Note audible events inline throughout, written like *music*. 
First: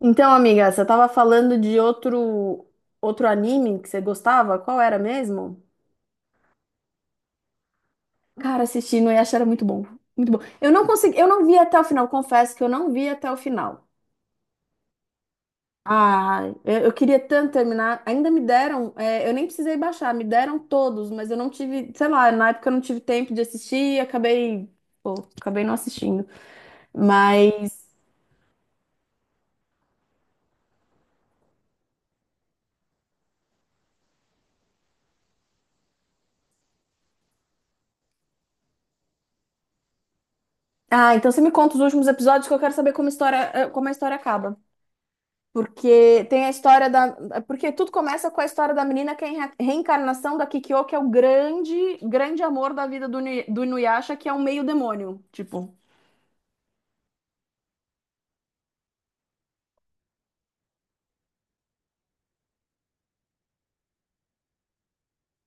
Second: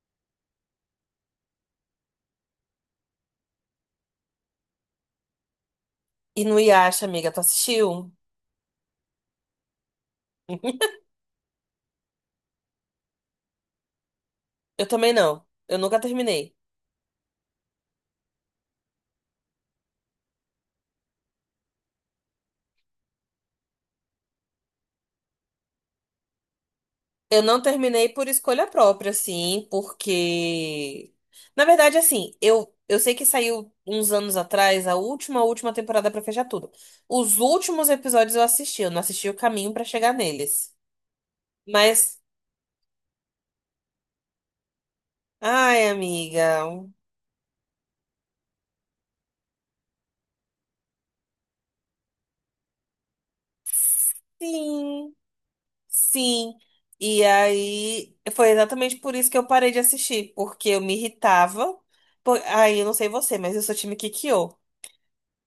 Então, amiga, você tava falando de outro anime que você gostava? Qual era mesmo? E no Yasha, amiga, tu assistiu? Cara, assisti no Yasha era muito bom. Muito bom. Eu não *laughs* consegui, eu não vi até o final, confesso que eu não vi até o final. Eu também não. Eu nunca Ah, terminei. eu queria tanto terminar. Ainda me deram, eu nem precisei baixar, me deram todos, mas eu não tive, sei lá, na época eu não tive tempo de assistir e pô, acabei não assistindo. Eu não Mas, terminei por escolha própria, assim, porque. Na verdade, assim, eu sei que saiu uns anos atrás a última temporada pra fechar tudo. Os últimos episódios eu assisti, eu não assisti o caminho pra chegar neles. ah, então você me conta os últimos Mas. episódios, que eu quero saber como como a história acaba. Ai, Porque tem a amiga. história da. Porque tudo começa com a história da menina que é a reencarnação da Kikyo, que é o grande amor da vida do Inuyasha, que é um meio Sim. demônio. Tipo. Sim. E aí foi exatamente por isso que eu parei de assistir, porque eu me irritava. Aí eu não sei você, mas eu sou time Kikyo.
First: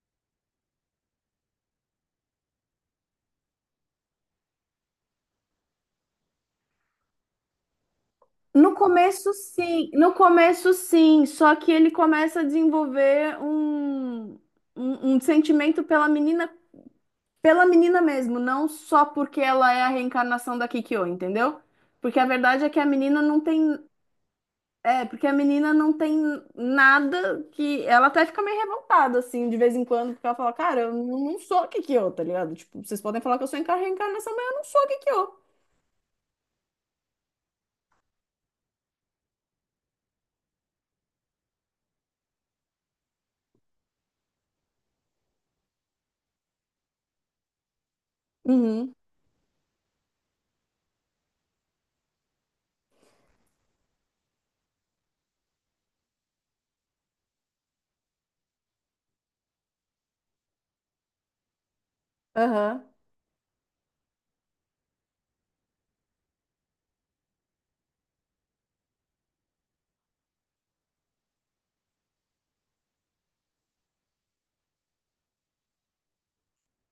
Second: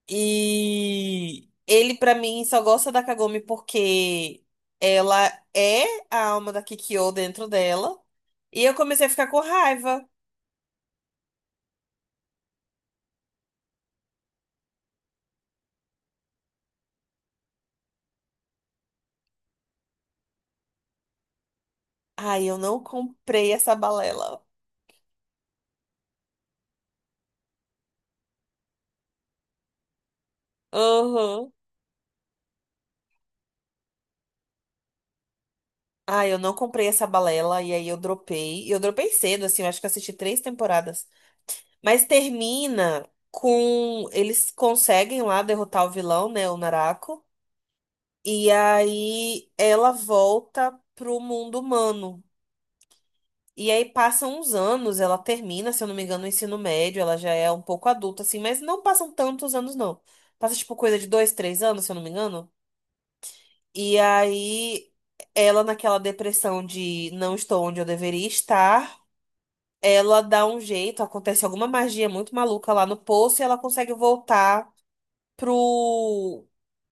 E ele pra mim só gosta da Kagome porque ela é a alma da Kikyo dentro dela. E No eu comecei a ficar começo, com sim. raiva. No começo, sim. Só que ele começa a desenvolver um sentimento pela menina mesmo, não só porque ela é a reencarnação da Kikyo, entendeu? Porque a Ai, eu verdade é que não a menina não comprei essa tem. balela. É, porque a menina não tem nada que. Ela até fica meio revoltada, assim, de vez em quando, porque ela fala: cara, eu não Aham. sou Kikyo, tá ligado? Tipo, vocês podem falar que eu sou reencarnação, mas eu não sou Kikyo. Ai, eu não comprei essa balela e aí eu dropei. E eu dropei cedo, assim, eu acho que eu assisti três temporadas. Mas termina com eles conseguem lá derrotar o vilão, né, o Narako, e Uhum, aí ela volta pro mundo humano. E aí passam uns anos, ela termina, se eu não me engano, o ensino médio, ela já é um pouco adulta assim, mas não passam tantos anos não. Passa tipo coisa de 2, 3 anos, se eu não me engano. aham. E aí ela naquela depressão de não estou onde eu deveria estar, ela dá um jeito, acontece alguma magia muito maluca lá no poço e ela consegue voltar pro,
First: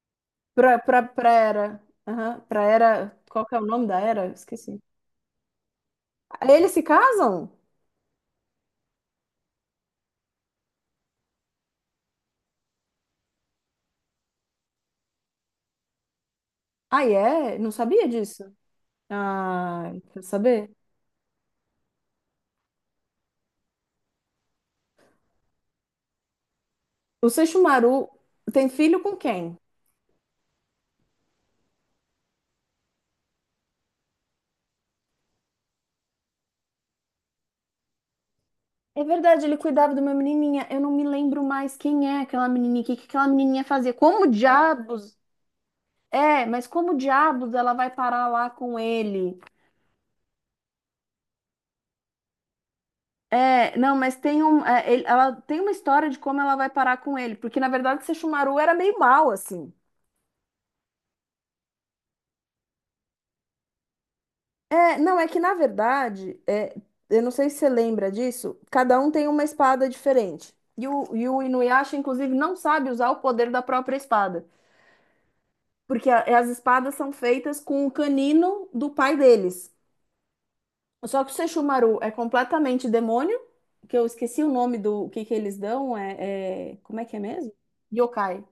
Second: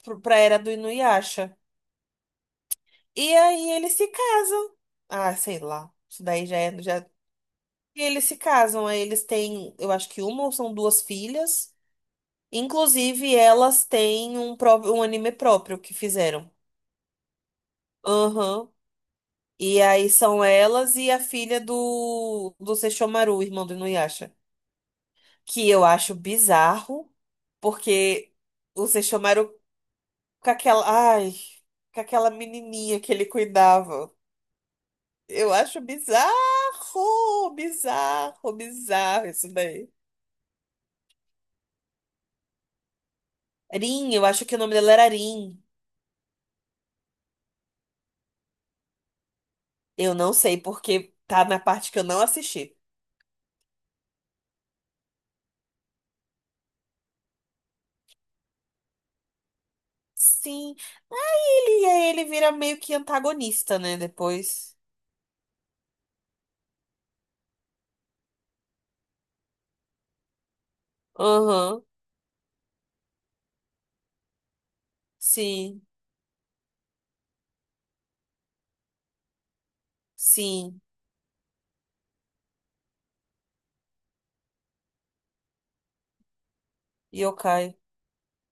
pro pra era do Pra Inuyasha. era. Aham, pra era. E Qual que é o aí nome eles da se era? casam. Esqueci. Ah, sei lá. Isso daí já Eles se é. Já... casam? E eles se casam, aí eles têm, eu acho que uma ou são duas filhas. Inclusive, elas têm um, um anime próprio que fizeram. Ah, é? Não sabia disso. Aham. E Ah, aí quer são saber? elas e a filha do Sesshomaru, irmão do Inuyasha. Que eu acho bizarro, O Seixumaru porque tem o filho com Sesshomaru quem? com aquela. Ai, com aquela menininha que ele cuidava. Eu acho bizarro, bizarro, É bizarro verdade, isso ele daí. cuidava de uma menininha. Eu não me lembro mais quem é aquela menininha, o que que aquela menininha fazia. Rin, eu Como acho que o nome dela era diabos? Rin. É, mas como diabos ela vai parar lá com ele? Eu não sei porque tá na parte que eu não assisti. É, não, mas tem um, é, ele- ela tem uma história de como ela vai parar com ele, porque na verdade Sesshomaru era meio mal assim. Sim. Aí ele vira meio que antagonista, né? Depois. É, não, é que na verdade, é, eu não sei se você lembra disso, cada um tem uma espada diferente. E o Aham. Inuyasha, inclusive, não sabe usar o poder da própria espada. Sim. Porque as espadas são feitas com o canino do pai deles. Sim. Só que o Sesshomaru é completamente demônio, que eu esqueci o nome do, o que que eles dão, como é que é mesmo? Yokai. Yokai.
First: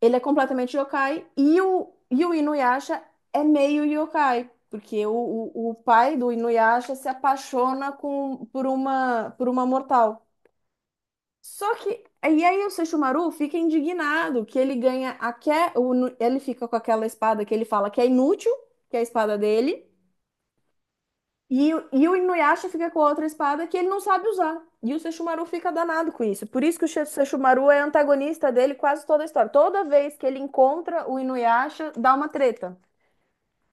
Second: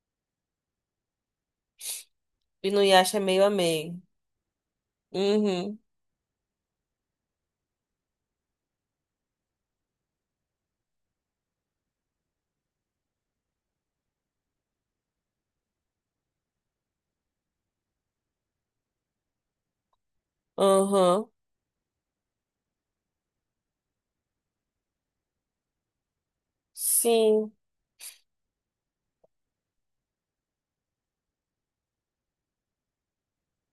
Ele é completamente yokai e o Inuyasha Inuyasha é é meio a meio meio. yokai, porque o Uhum. pai do Inuyasha se apaixona com, por por uma mortal. Só que E aí o Sesshomaru fica indignado que ele ganha a que ele fica com aquela espada que ele fala que é inútil, que é a espada dele, Aham. E o Inuyasha fica com a outra espada que ele não sabe usar. E o Sesshomaru fica danado com isso. Por isso que o Sim. Sesshomaru é antagonista dele quase toda a história. Toda vez que ele encontra o Inuyasha, dá uma treta.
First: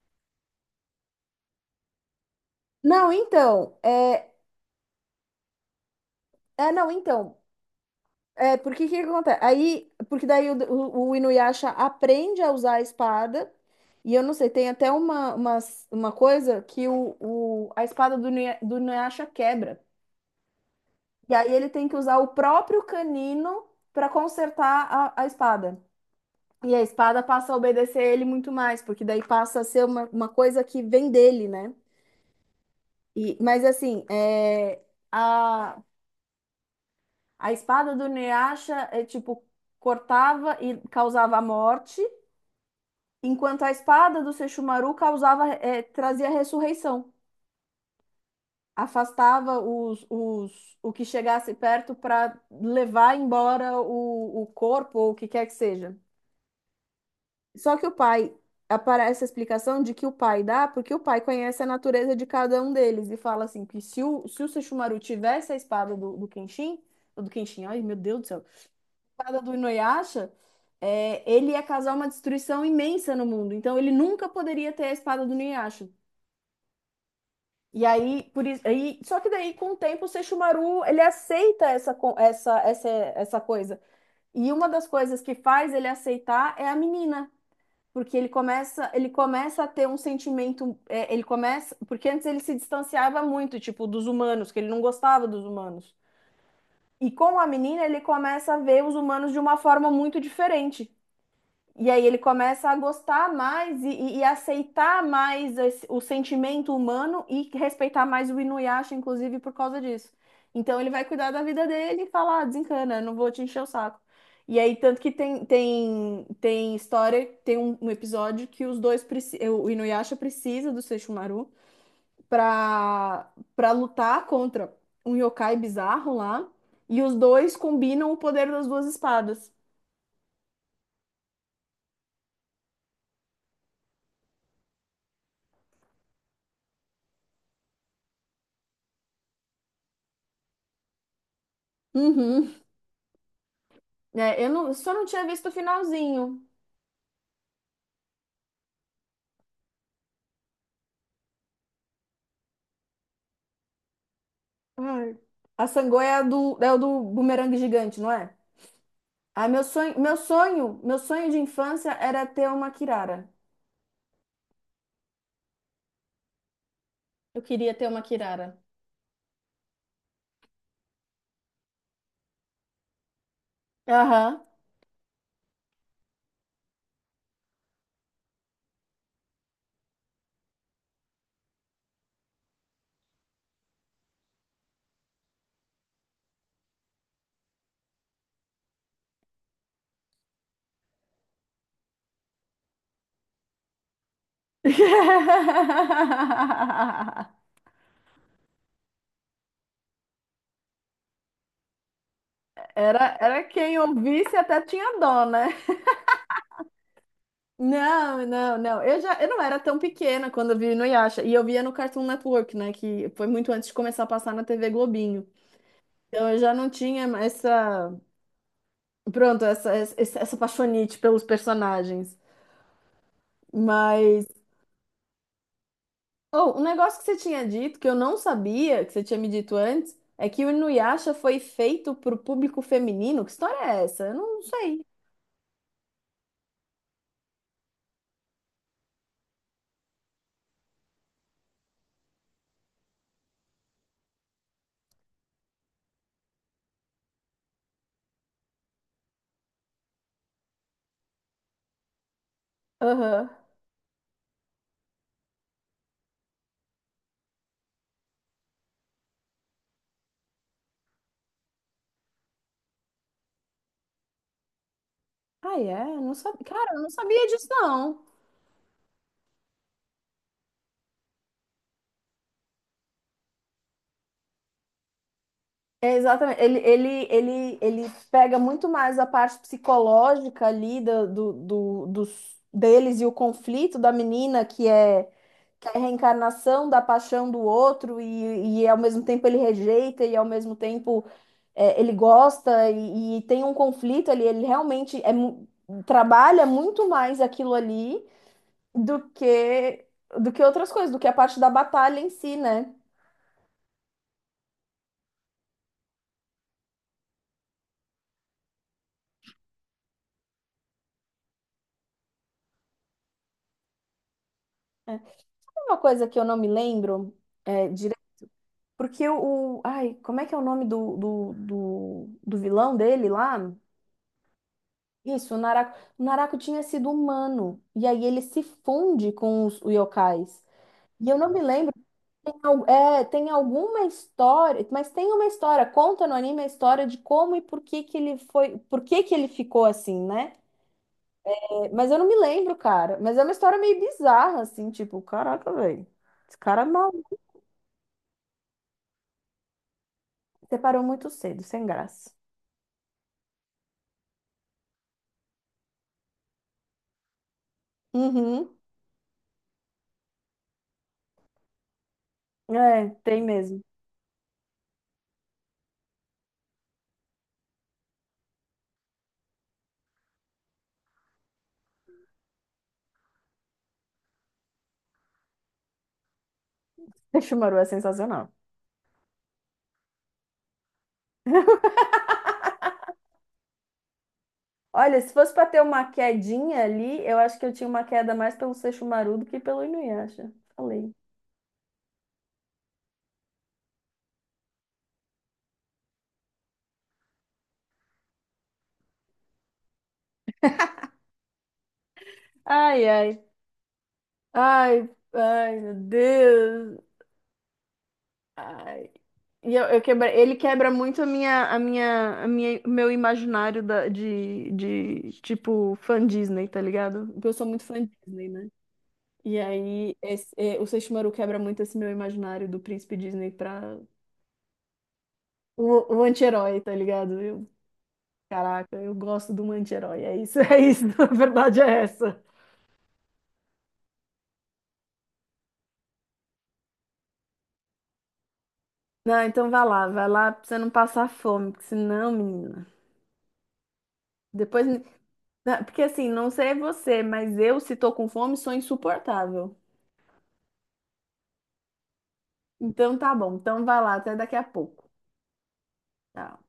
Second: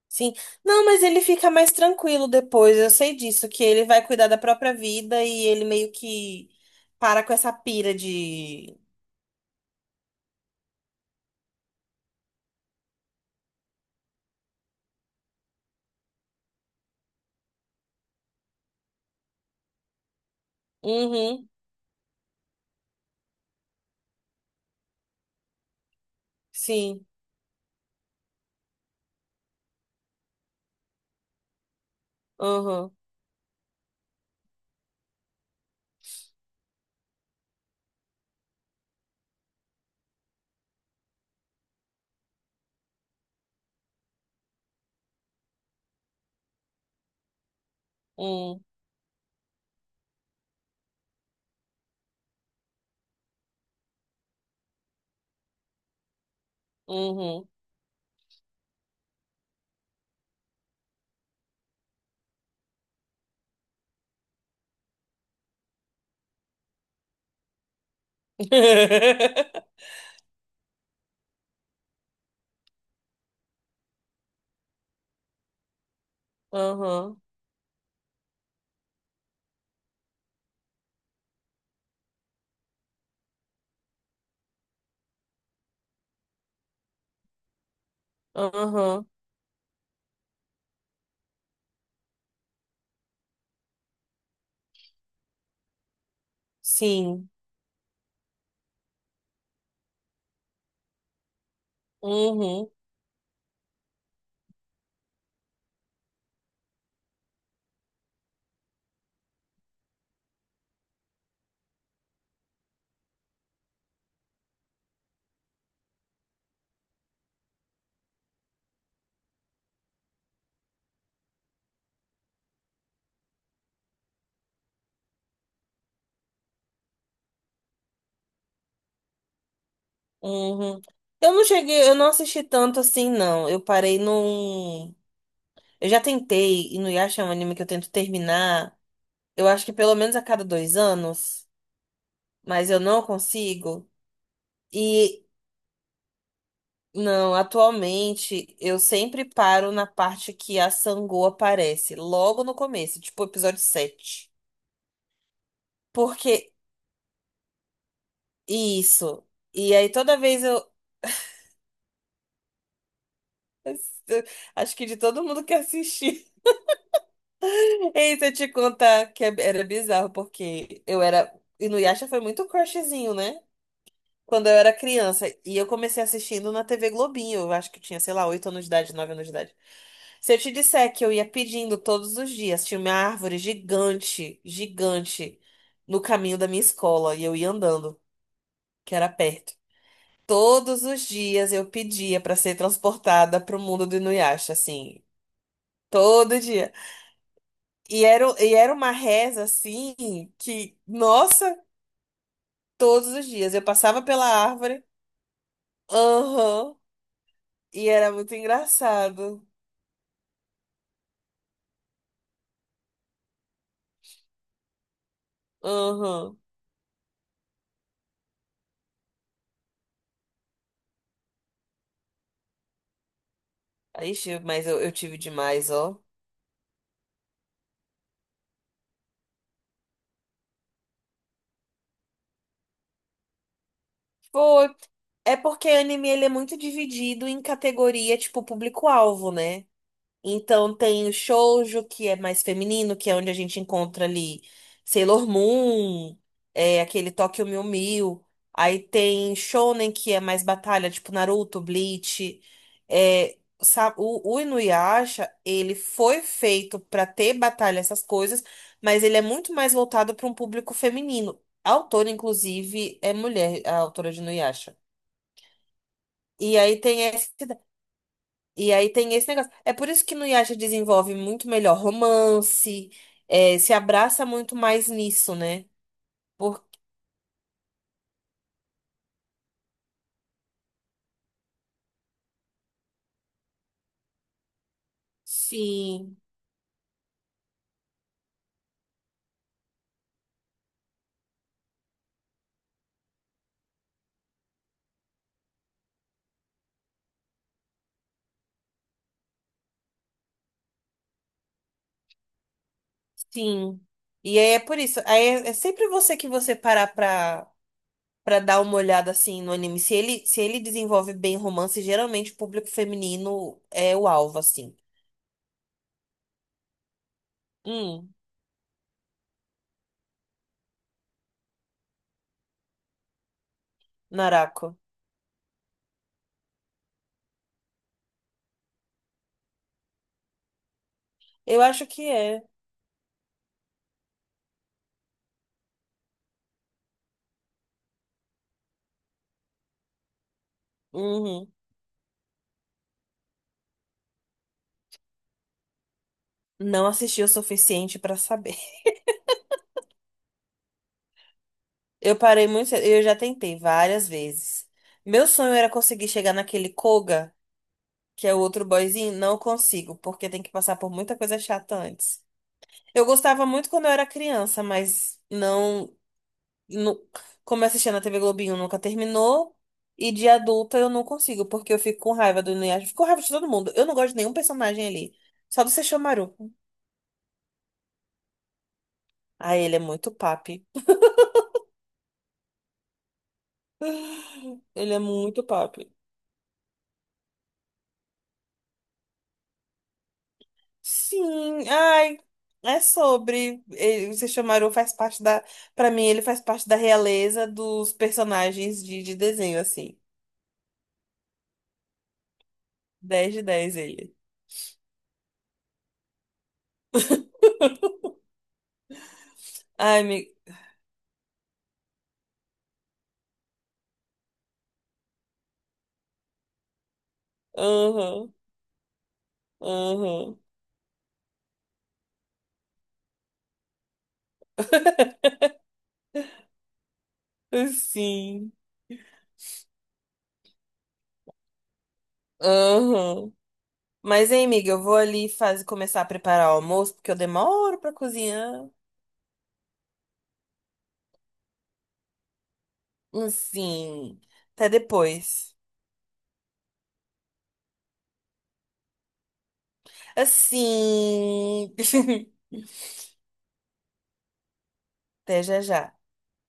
Sim. Não, mas ele fica mais tranquilo depois. Eu Não, sei disso, que então, ele vai cuidar é, da própria vida e ele meio que é não, para com então, essa pira É, de. porque que acontece? Porque daí o Inuyasha aprende a usar a espada, e eu não sei, tem até uma coisa que a espada do Inuyasha quebra. E Uhum, aí ele tem que usar o próprio canino para consertar a espada. E a sim. espada passa a obedecer ele muito mais, porque daí passa a ser uma coisa que vem dele, né? Uhum, E, mas assim, a, a espada do Inuyasha é tipo, cortava e causava a morte, enquanto a espada do Seixumaru trazia ressurreição, uhum, afastava o que chegasse perto para levar embora o corpo ou o que quer que seja. uhum. Só que o pai aparece a explicação de que o pai dá, porque o pai conhece a natureza de cada um deles e fala assim que se o Sesshomaru tivesse a espada do Kenshin, ai meu Deus do céu, a espada do *laughs* Inuyasha, é, ele ia causar uma destruição imensa no mundo. Então ele nunca poderia ter a espada do Inuyasha. Uhum, E aí, por isso, aí, só que daí com o tempo o Seixumaru ele aceita essa, co- essa coisa. E uma das coisas que faz ele aceitar é a menina, porque uhum, ele começa a ter um sentimento, porque antes ele se distanciava muito, tipo, dos humanos, que ele não gostava dos humanos. E sim. com a menina ele começa a ver os humanos de uma forma muito diferente. E aí ele começa Uhum, a gostar mais e aceitar mais o sentimento humano e respeitar mais o Inuyasha, inclusive, por causa disso. Então ele vai cuidar da vida dele e falar: ah, desencana, eu não vou te encher o saco. E aí, tanto que tem história, tem um episódio que o Inuyasha precisa do Sesshomaru pra lutar contra um yokai bizarro lá. E os dois combinam o poder das duas espadas. uhum. Eu não cheguei, eu não assisti tanto assim, não. Eu parei num. Eu já tentei, e no Yasha é um anime que eu tento terminar, eu acho que pelo menos a cada 2 anos, Uhum. mas eu não consigo. É, eu não, só não E tinha visto o finalzinho. não, atualmente eu sempre paro na parte que a Sangô aparece, logo no começo, tipo episódio 7. Ai. A Sangoya é a do, Porque é o do bumerangue gigante, não é? isso. Ah, E aí toda vez eu, meu sonho de infância era ter uma Kirara. eu acho que de todo mundo que assistir. Eu queria ter *laughs* uma Ei, se eu te Kirara. contar que é- era bizarro, porque eu era. E no Yasha foi muito crushzinho, né? Aham. Quando eu era criança. E eu comecei assistindo na TV Globinho. Eu acho que eu tinha, sei lá, 8 anos de idade, 9 anos de idade. Se eu te disser que eu ia pedindo todos os dias, tinha uma árvore gigante, gigante, no caminho da minha escola e eu ia andando, que era perto. Todos os dias eu pedia para ser transportada para o mundo do Inuyasha, assim, todo dia. *laughs* E era uma reza assim que, nossa, todos Era, os era, dias eu quem passava pela ouvisse até árvore, tinha dó, né? aham, e era Não, muito não, não. Eu não engraçado, era tão pequena quando eu vi no Yasha. E eu via no Cartoon Network, né? Que foi muito antes de começar a passar na TV Globinho. Então eu aham. já não tinha essa. Pronto, essa paixonite pelos personagens. Aí, Mas. mas eu tive demais, ó. Oh, um negócio que você tinha dito, que eu não sabia, que você tinha me dito antes, é que o Inuyasha foi feito pro público feminino. Que história é essa? Eu não Foi. sei. É porque anime ele é muito dividido em categoria, tipo, público-alvo, né? Então tem o shoujo, que é mais feminino, que é onde a gente encontra ali Sailor Moon, é, aquele Tokyo Mew Mew. Aí tem shonen, que é mais batalha, tipo Naruto, Bleach. Aham. É, o Inuyasha, ele foi feito pra ter batalha, essas coisas, mas ele é muito mais voltado para um público feminino. A autora, inclusive, é mulher, a autora de Inuyasha. Ah, é? Não sabia. E Cara, aí eu não tem sabia esse, disso, não. e aí tem esse negócio. É por isso que no Yasha desenvolve muito melhor romance, é, se abraça muito mais nisso, né? É, exatamente. Por Ele pega muito mais a parte psicológica ali deles e o conflito da menina, que é a Sim, reencarnação da paixão do outro, e ao mesmo tempo ele rejeita, e ao mesmo tempo é, ele gosta, e tem um conflito ali. Ele realmente trabalha muito mais aquilo ali do que, do que outras coisas, do que a parte da batalha em si, né? sim. E aí é por isso. Aí é sempre você que você parar pra, pra dar uma olhada assim no anime. Se ele desenvolve bem romance, geralmente o público feminino é o alvo, assim. É. Uma coisa que eu não me lembro. Hum, Porque o. Ai, como é que é o nome do vilão dele lá? Narako. Isso, o Naraku. O Naraku tinha sido humano. E aí ele se funde com os yokais. E eu não me Eu lembro, acho que é. Tem alguma história, mas tem uma história, conta no anime a história de como e por que que ele foi, por que que ele ficou assim, né? Uhum. É, mas eu não me lembro, cara. Mas é uma história meio bizarra, assim, tipo, caraca, velho. Esse cara Não mal, assisti o suficiente pra saber. separou muito cedo, sem graça. Eu parei muito cedo, eu já tentei várias vezes. Meu sonho era conseguir chegar naquele Koga, que é o Uhum. outro boyzinho, não consigo, porque tem que passar por muita coisa chata antes. É, Eu tem gostava mesmo. muito quando eu era criança, mas não, nu- como eu assistia na TV Globinho, nunca terminou. E de adulta eu não consigo, porque eu fico com raiva do Inuyasha, fico com raiva de todo mundo. Eu não gosto de nenhum personagem ali, só do Sesshomaru. *laughs* Shimaru é sensacional. Ah, ele é muito papi. Ele Olha, é se fosse muito para ter uma papi. quedinha ali, eu acho que eu tinha uma queda mais pelo Sesshomaru do que pelo Inuyasha. Falei. Sim, ai, é sobre. Ele, vocês chamaram, faz parte da. Pra mim, ele faz parte da realeza dos personagens de desenho, assim. Ai, ai. 10 de 10 ele. Ai, ai, meu Deus. Ai. Ai, me. Ele quebra muito o meu imaginário tipo, fã Disney, tá ligado? Porque eu sou muito fã Disney, Aham, né? E aí, aham. O Sesshomaru quebra muito esse meu imaginário do príncipe Disney pra o anti-herói, tá ligado? Sim. Caraca, eu gosto do um anti-herói. É isso, é isso. *laughs* A verdade é essa. Aham. Mas, hein, amiga, eu vou ali começar a preparar o almoço, porque eu demoro pra cozinhar. Não, então vai lá pra você não passar fome, porque senão, menina. Sim. Depois. Até me- depois. Não, porque assim, não sei você, mas eu, se tô com fome, sou insuportável. Assim. Então *laughs* tá bom, então vai lá, até daqui a pouco. Até já já. Tchau.